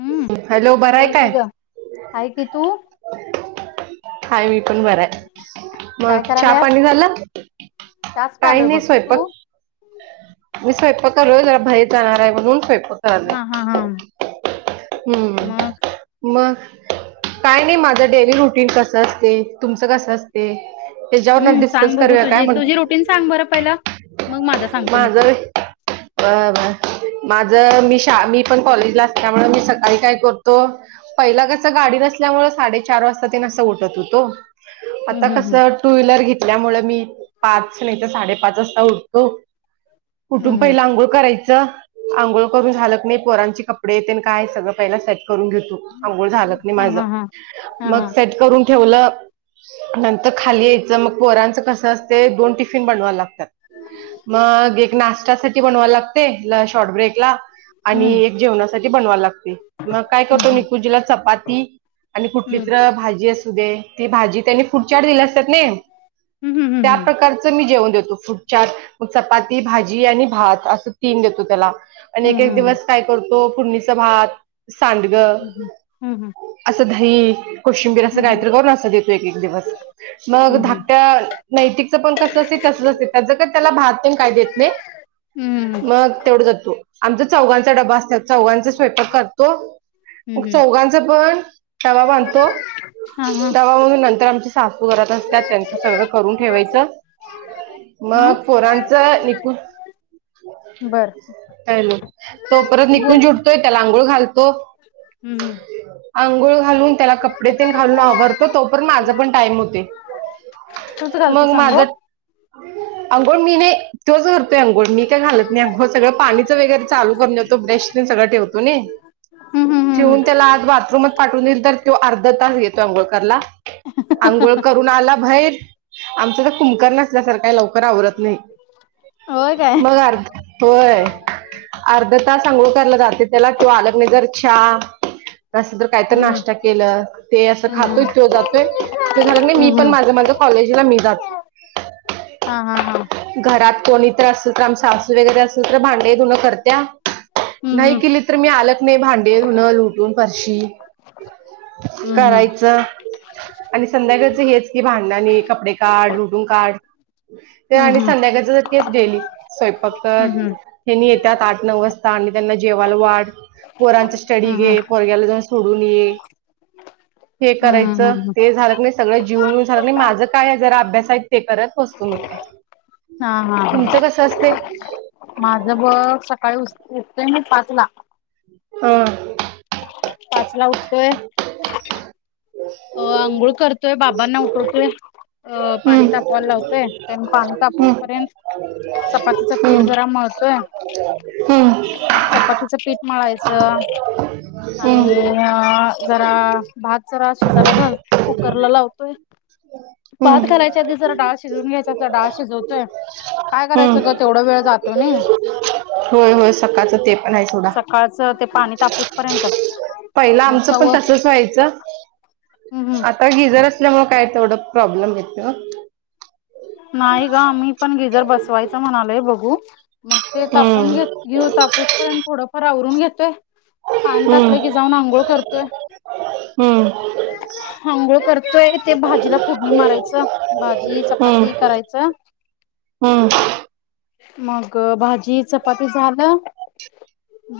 हम्म. हॅलो, बराय बोल की कायं. ग आहे की तू हाय मी पण बराय, काय मग चहा करायल्यास पाणी झालं. चहाच प्यालोय काही बघ नाही तू? स्वयंपाक. मी स्वयंपाक करालों, जरा बाहेर जाणार आहे म्हणून स्वयंपाक. करालोय. हा हा हा.. हम्म.. मग मग काय नाही, माझं डेली रुटीन कसं असतंय. तुमचं कस असते, तेच्यावरन हम्म सांग डिस्कस बघू करूया काय तुझी तुझी म्हणलं. रुटीन सांग बरं पहिला. मग माझा, सांगतो मी तुला. बर बर माझ मी शा, मी पण कॉलेजला असल्यामुळे मी सकाळी काय करतो. पहिला कसं गाडी नसल्यामुळे, साडेचार वाजता तेन असं उठत होतो. आता हम्म हम्म हम्म कसं टू व्हीलर घेतल्यामुळे, मी पाच नाही तर साडेपाच वाजता उठ हो कुठून हम्म हम्म पहिला आंघोळ करायचं, आंघोळ करून झालत कि नाही पोरांची कप कपडे तेन काय, सगळं पहिला सेट. करून घेतो. अंघोळ झालं कणी हा माझं हा हा हा मग हा सेट करून ठेवलं. नंतर खाली यायचं मग, पोरांचं कसं असते दोन टिफिन बनवायला लागत्यात. मग एक नाष्ट्यासाठी बनवाय लागते, शॉर्ट ब्रेकला आणि हम्म एक जेवणा बनवायला लागते, मग काय करतो हम्म मी कुंजीला चपाती कुठली हम्म तर भाजी. असू दे ती, भाजी त्यांनी फूड चार्ट दिली असत्यात नी. हम्म हम्म त्या हम्म प्रकारच मी जेवण देतो. फूड चात चपाती भाजी आणि भात असं, तीन देतो त्याला आणि एक एक हम्म हम्म दिवस काय कर तो फोडणीचा भात, सांडग हम्म हम्म असं दही. कोशिंबीर असं हम्म हम्म काहीतरी करून, असं देतोय एक एक दिवस. मग हम्म धाकट्या नैतिकच पण कसं असतं, तसंच असतं ते ज त्याला भात तेन काय देत नाही. हम्म. तेवढ जातो आमचा चौघांचा डबा असत्यात, चौघांचा स्वयंपाक करतो. मग हम्म चौघांचा पण डबा बांधतो, हा हा डबा बांधून नंतर आमच्या सं सासू घरात असत्यात, त्यांचं सगळं करून ठेवायचं. हा मग पोराणच निकुण. बर हॅलो, तो परत निघ बोल की उठतो त्याला अंघोळ घालतो. हम्म हम्म आंघोळ घालून त्याला कपडे तेन घालून आवरतो. तो पर्यंत माझा पण टाइम होतंय. तूच मग घालतीस माझं, अंघोळ अंघोळ मी नाही. तोच करतोय अंघोळ, मी काय घालत नाही. अंघोळ सगळं पाणीचं वगैरे चालु करु देतो ब्रश. तेन सगळं ठेवतो नी. हम्म हम्म हम्म ठेवून त्याला हम्म आत बाथरूमात पाठवून देईल, तर तो अर्धा तास घेतो अंघोळ करायला. आंघोळ करून आला बाहेर, आमचं तर कुंभकरण असल्यासारखं आहे लवकर आवरत नाही. होय काय मग अर्धा होय. अर्धा तास अंघोळ. कर ला जाते त्याला तो आल की जर चहा. असं तर काय तर हम्म नाश्ता केलं, ते असं हम्म खातोय तो जातोय. त झालं हम्म मी हम्म पण माझं माझ्या कॉलेजला मी जातो. हा हा हा. घरात कोणीत असल तर आम सासू वगैरे असेल तर भांडे धुन करत्या. हम्म नाही केली तर मी आलं क नाही भांडी, धुणं लोटून, फरशी. हम्म हम्म करायचं. आणि संध्याकाळच हेच की भांड ने कपडे काढ लुटून काढ. ते हम्म आणि हम्म संध्याकाळच तेच डेली स्वयंपाक कर. हम्म हेनी येतात आठ, नऊ वाजता आणि त्यांना जेवायला वाढ पोरांच स्टडी हम्म घे, पोरग्याला जाऊन सोडून ये. हे हम्म हम्म करायचं हम्म ते झालं की नाही सगळं जीऊन बिऊन झाल की नाही आणि माझं काय जरा अभ्यास आहे ते करत बसतो मी काय. हा हा हा तुमचं कसं असतंय? माझं बघ सकाळी उ उठतेय मी पाच ला. अ. पाच ला उठतोय. [inaudible] अ आंघोळ करतोय बाबांना उठवतोय. अ पाणी हम्म तापवायला लावतोय त्यांनी पाणी तापूस हम्म पर्यंत चपातीचं पीठ जरा मळतोय. हंम्म. चपातीचं पीठ मळायचं. आणि हम्म अ जरा भात जरा शिज त्याला घाल कुकर ला लावतोय. भात हम्म घालायच्या आधी जरा डाळ शिजवून घ्यायच असलं तर डाळ शिजवतोय. काय करायचं ग हम्म तेवढा वेळ जातो नाही. होय होय सकाळचं ते पण आहे सोडा सकाळचं ते पाणी तापूस पर्यंत. पहिलं मग आमचं पण तसच व्हायचं. हंम्म. हंम्म. आता गिझर असल्यामुळे काय तेवढं प्रॉब्लेम येतय ओ. नाही ग आम्ही पण गिझर बसवायचं म्हणालोय बघू मग ते तापून हम्म घेत घेऊ तापूस पर्यंत थोडंफार आवरून घेतोय पाणी हम्म तापलं की जाऊन आंघोळ करतोय. हम्म. हांगोळ करतोय ते भाजीला फोडणी मारायचं भाजी चपा हम्म करायच हम्म मग भाजी जी चपाती झालं.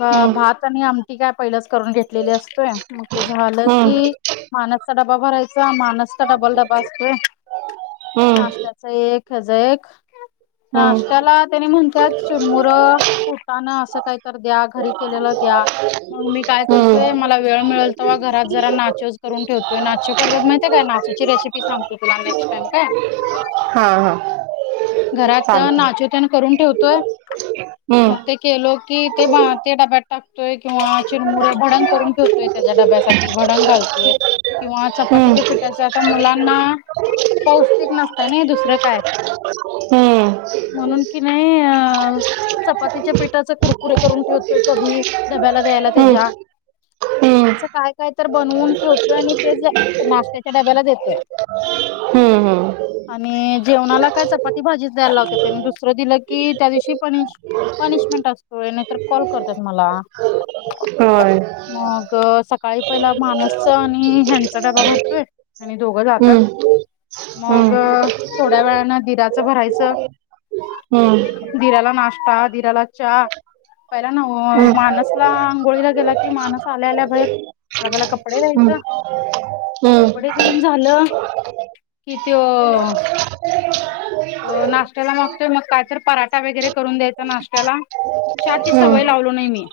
ब हम्म भात आणि आमटी काय पहिलंच करून घेतलेली असतोय मग ते झालं हम्म की मानसचा डबा भरायचा मानसचा डबल डबा असतोय हम्म नाश त्याच एक ह्याचा एक हम्म नाष्टयाला त्यांनी म्हणत्यात चुरमुर, फुटाणं असं काहीतरी द्या ग घरी केलेलं द्या मग मी काय हम्म करतोय मला वेळ मिळेल तवा घरात जरा नाचूज करून ठेवतोय नाचू करतात माहितय काय? नाचूची रेसिपी सांगतो तुला नेक्स्ट टाइम काय? हा. हा. घरात चालतंय नाचू तेन करून ठेवतोय हम्म मग ते केलो की ते भां डब्यात. टाकतोय किंवा चिरमुरे भडंग करून ठेवतोय त्याच्या डब्यासाठी भडंग घालतोय. किंवा चपातीच्या हम्म पिठाच पण मुलांना पौष्टिक नस ते नाही दुसरं काय हम्म म्हणून की नाही अ. चपातीच्या पिठाचे कुरकुरे करून ठेवतोय कधी, डब्याला द्यायला हम्म त्याच्या. हम्म [unintelligible] काय काय तर बनवून ठेवतोय आणि तेच नाश्त्याच्या डब्याला देतोय. हम्म हम्म आणि जेवणाला काय चपाती भाजीच द्यायला लावत्याती, आणि दुसरं दिलं की त्या दिवशी पण हेची पनिशमेंट असतोय नाहीतर कॉल करतात मला. होय मग सकाळी पहिला मानसच आणि ह्यांचा डबा भरतोय. हे नी दोघं जातत्यात हम्म मग. हम्म अ. थोड्या वेळानं दिराचं भरायचं. हम्म दिराला नाष्टा दिराला च पहिला ना हम्म मानसला आंघोळीला गेला कि मानस आल्या आल्या बाहेर. बाबाला कपडे हम्म द्यायचं, हम्म कपडे देऊन झालं कि त्यो नाशत्याला मागतोय मग काय तर पराठा वगैरे करून द्यायचा नाश्त्याला, चाची हम्म सवय लावलो नाही मी.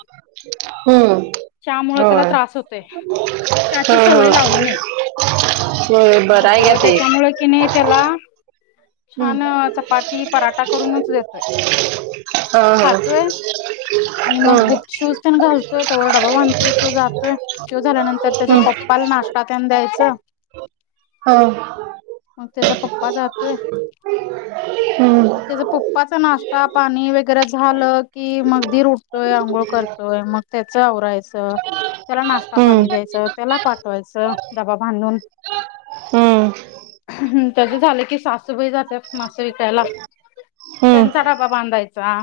हम्म चा मुळं त्याला होय त्रास होतोय. चाची सवय हं हं लावलो नाही. होय बरं मग आहे का ते त्याच्यामुळे की नाही त्याला हम्म छान चपाती पराठा करूनच देतोय. हा हा. खातोय आणि मग हम्म बुट शूज तेन घालतोय, तवर डबा बांधतोय तो जातोय. ज्यो झाल्यानंतर त्याच्या पप्पाला नाश्ता तेन द्यायचं. हो. मग त्याचा पप्पा जातोय. हम्म. त्याच पप्पाच नाश्ता पाणी वगैरे झालं की, मग दीर उठतोय आंघोळ कर होय मग त्याच आवराायचं. त्याला नाश्ता पाणी द्यायचं, त्याला हम्म पाठवायचं डबा बांधून. हम्म त्याचं झालं की सास सुभई जात्यात मासं विकायला, हम्म त्यांचा डाबा बांधायचा.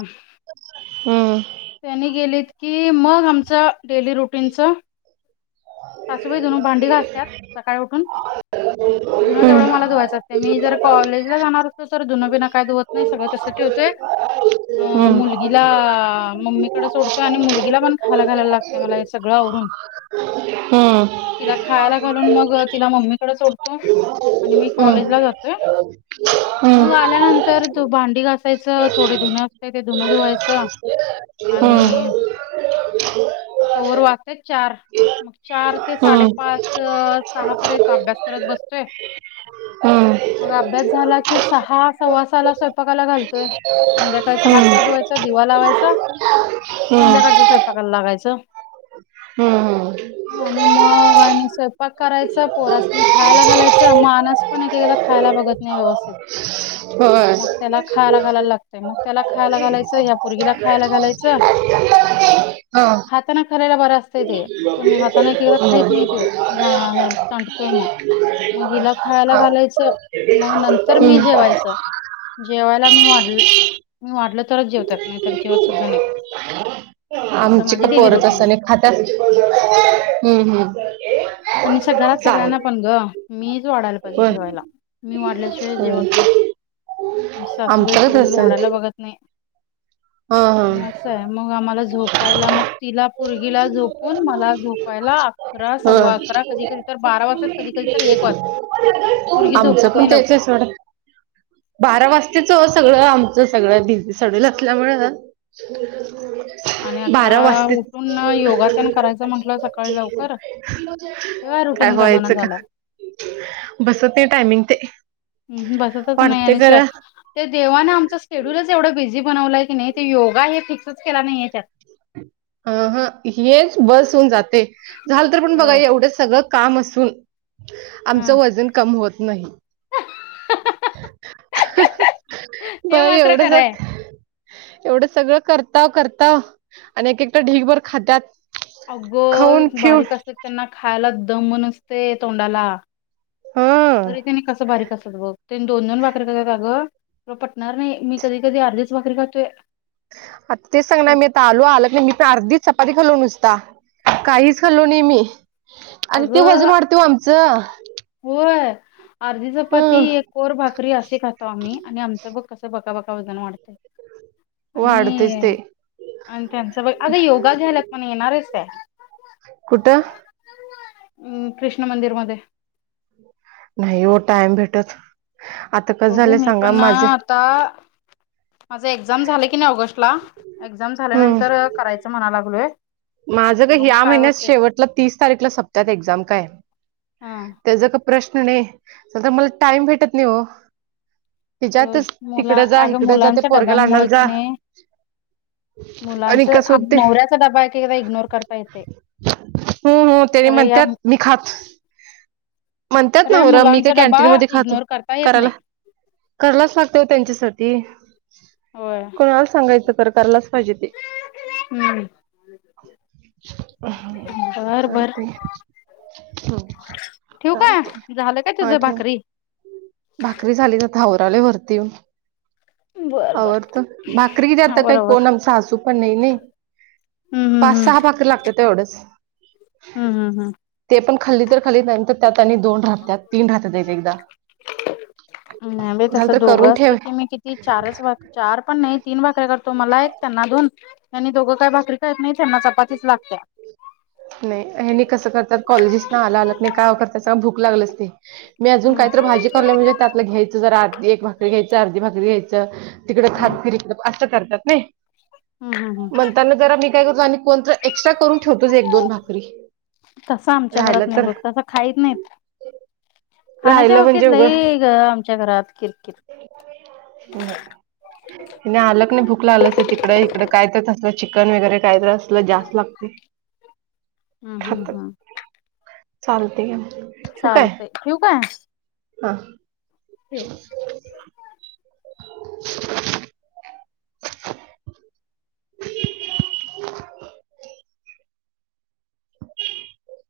हम्म. त्यांनी गेलेत की, मग आमच डेली रुटीनचं सासुबाई धून भांडी घासतात, सकाळी उठून धुनं तेवढं मला हम्म धुवायच असतंय, मी जर कॉलेजला जाणार असेल तर धुणं बिना काही धुवत नाही, सगळं तसंच ठेवतोय. अ हम्म मुलगीला मम्मी तिकडं सोडतो आणि मुलगीला पण खायला घालायला लागतं मला हे सगळं आवरून. [inaudible] हम्म. तिला खायला घालून मग तिला मम्मीकडे सोडतो आणि मी कॉलेजला जातोय. हम् मग आल्यानंतर तो भांडी घासायचं, थोडे धुनं असतंय ते धुनं धुवायचं. हम्म आणि तोवर वाचतेत चार. मग चार ते साडेपाच, सहापर्यंत अभ्यास करत बसतंय. हम्म मग अभ्यास झाला की, सहा सव्वासाला स्वयंपाकाला घालतोय. हम्म संध्याकाळचं हात पाय हम्म धुवायचा, दिवा लावायचा. संध्याकाळच्या स्वयंपाकायला लागायचं. हम्म हं. आणि मग आणि स्वयंपाक करायचा, पोरासनी खायला घालायचं मानस पण एक एकदा खायला बघत नाही व्यवस्थित. होय मग त्याला खायला घालायला लागतंय. मग त्याला खायला घालायचं, ह्या पुर्गीला खायला घालायचं. हा हातानं खाल्लेलं बर असतंय ते, पुन्हा हात हाताने [unintelligible] खाईत नाही हम्म त्यो मग सांडतोय मग. मग हिला खायला घालायचं, मग नंतर मी जेवायचं. जेवायला मी वाढ मी वाढलं तरच जेवत्यात, नाहीतर जेवतसुद्धा नाहीत. [unintelligible] आमची का पोर रुटीन तसं आहे नाही खात्यात, हम्म हम्म. आणि सग घरात चालेल सगळ्यांना पण गं मीच वाढायला पाहिजे होय जेवायला. मी वाढल्याशिवाय जेवत होय नाहीत. आमची सासूबाई आमच्याकच पुढेे होऊन असेल वाढायला बघत नाही. हा हा मग असं आहे, मग आम्हाला झोप पहिला मग तिला पोरगीला झोपून मला झोपायला, अकरा हा सव्वा अकरा कधी कधीतर तर बारा वाजताात, कधी कधी तर एक वाजत्यात. आमचं पण तेच हाय सोड. बारा वाजताच सगळं आमचं सगळं बिझी सडल. असल्यामुळं आणि आता उठून योग तेन करायचं म्हंटलं सकाळी लवकर. त्यो काय रुटीन जमना व्हायचं का झालाय. बसत नाही टायमिंग ते. अंह बसतच नाही वाटते आणि सर खरं ते देवानें आमचं शेड्यूलच एवढं बिझी बनवलंय की नाही, ते योगा हे फिक्सच केला नाहीये त्यात. हा हा हेच बस होऊन जातेय,, झाल तर पण त्यात बघा एवढं सगळं काम असून. आमचं हा. वजन कम होत नाही. हे बर मात्र एवढं खरं आहे. सग एवढं सगळं करताव करताव. आणि एक एकदा ढीगभर खात्यात. खाऊन अगं पिऊन बारीक असत्यात त्यांना खायला दम नसतंय तोंडाला. हा अरे त्यानी कसं बारीक असतात बघ, त्यांनी दोन दोन भाकरीे खात्यात अगं तुला पटणार नाही, मी कधी कधी अर्धीच भाकरी खातोय. आता तेच सांग ना क- मी आता आलो, आलं का नाही मी तर अर्धी चपाती खाल्लो नुसता. काहीच खाल्लो नाही मी आन ती अगं वजन वाढतंय ओ आमचं. होय अर्धी चपाती हं एक कोर भाकरी असे खातो आम्ही आणि आमचं बघ कसं बका बका वजन वाढतंय. वाढतेच आणि ते आणि त्यांचं बघ, अग योगा घ्यायल्यात म्हणे येणार हायस काय? कुठं? अं कृष्ण मंदिरमध्ये. नाही ओ टाइम भेटत, आता कसं झालंय सांगा माझं ता माझं एक्झाम झाले की नाही ऑगस्टला, एक्झाम हम्म झाल्यानंतर करायचं म्हणाय लागलोय. माझं काय बघू या महिन्यात होते शेवटला तीस तारीखला सपत्यात एक्झाम काय. हा त्याचा का प्रश्न नाही, सध्या मला टाईम भेटत नाही हो. तेच्यातच मुला तिकडं जा, अगं हिकडं जा त्या मुलांच्या पोरग्याला डब्यांमुळे आणायला कि जा. नाही आणि मुलांच कसं हुतंय नवऱ्याचा डबा एकेकदा इग्नोर करता येतंय, हो हो त्याने खर या म्हणतात मी खात, म्हणतात खर या नवरं मी काय मुलांचा डबा कॅन्टीन मध्ये खातो इग्नोर करता येत करायला. नाही करालाच लागत ओ त्यांच्यासाठी, होय कोणाला सांगायचं तर करायलाच फजिती हम्म. हम्म, बर बर चालतंय. हं ठेवू का चालते झालं काय हा तुझं ठेव. भाकरी भाकरी झालीत आता आवरायलोय वरती येऊन. बर बर आवरतं. भाकरी किती आता आवर काही आवर कोण सासू पण नाही नाही. हम्म पाच हम्म सहा भाकरी लागत्यात एवढंच. हम् हम् हम्. ते पण खाल्ली तर खाली, नंतर त्यात आणि दोन राहत्यात तीन राहत्यात एक एकदा. नाही बाई झालं तसं तर करून दोघं असलं ठेव की मी किती चारच भाक चारपण नाही तीन भाकऱ्या करतो, मला एक त्यांना दोन. ह्यांनी दोघं काही भाकरी खाईत नाहीत, ह्यांना चपातीच लागत्या. नाही हेनी कसं करत कॉलेजेस ना आला आल की काय करत साग भूक लागलच ते. मी अजून हम्म काहीतर भाजी करालोय म्हणजे, त्यातल घ्यायचं जरा एक भाकरी घ्यायचं अर्धी भाकरी घ्यायचं. तिकडं हम्म हात फिरवीत नी, असा करत्यात नी. हम् हम् हम्. त्यांना जरा मी काय करतो आणि कोणतर एक्स्ट्रा करून ठेवतोच एक दोन भाकरी. तसं आमच्या राहिलं घरात नाही तर बघ, तसं खाईत नाहीत. खाण्याच्या राहिलं बाबतीत, म्हणजे लै गं आमच्या घरात किरकिर. ह [unintelligible] हेनी आलं कणी भूक लागलेल असतं, तिकडे हिकडं काय तर तसलं चिकन वगैरे काय जास्त लागते. हम् हम् खातात हम. चालते की. चालतंय ठेऊ काय. हा. [unintelligible] [inaudible] [inaudible]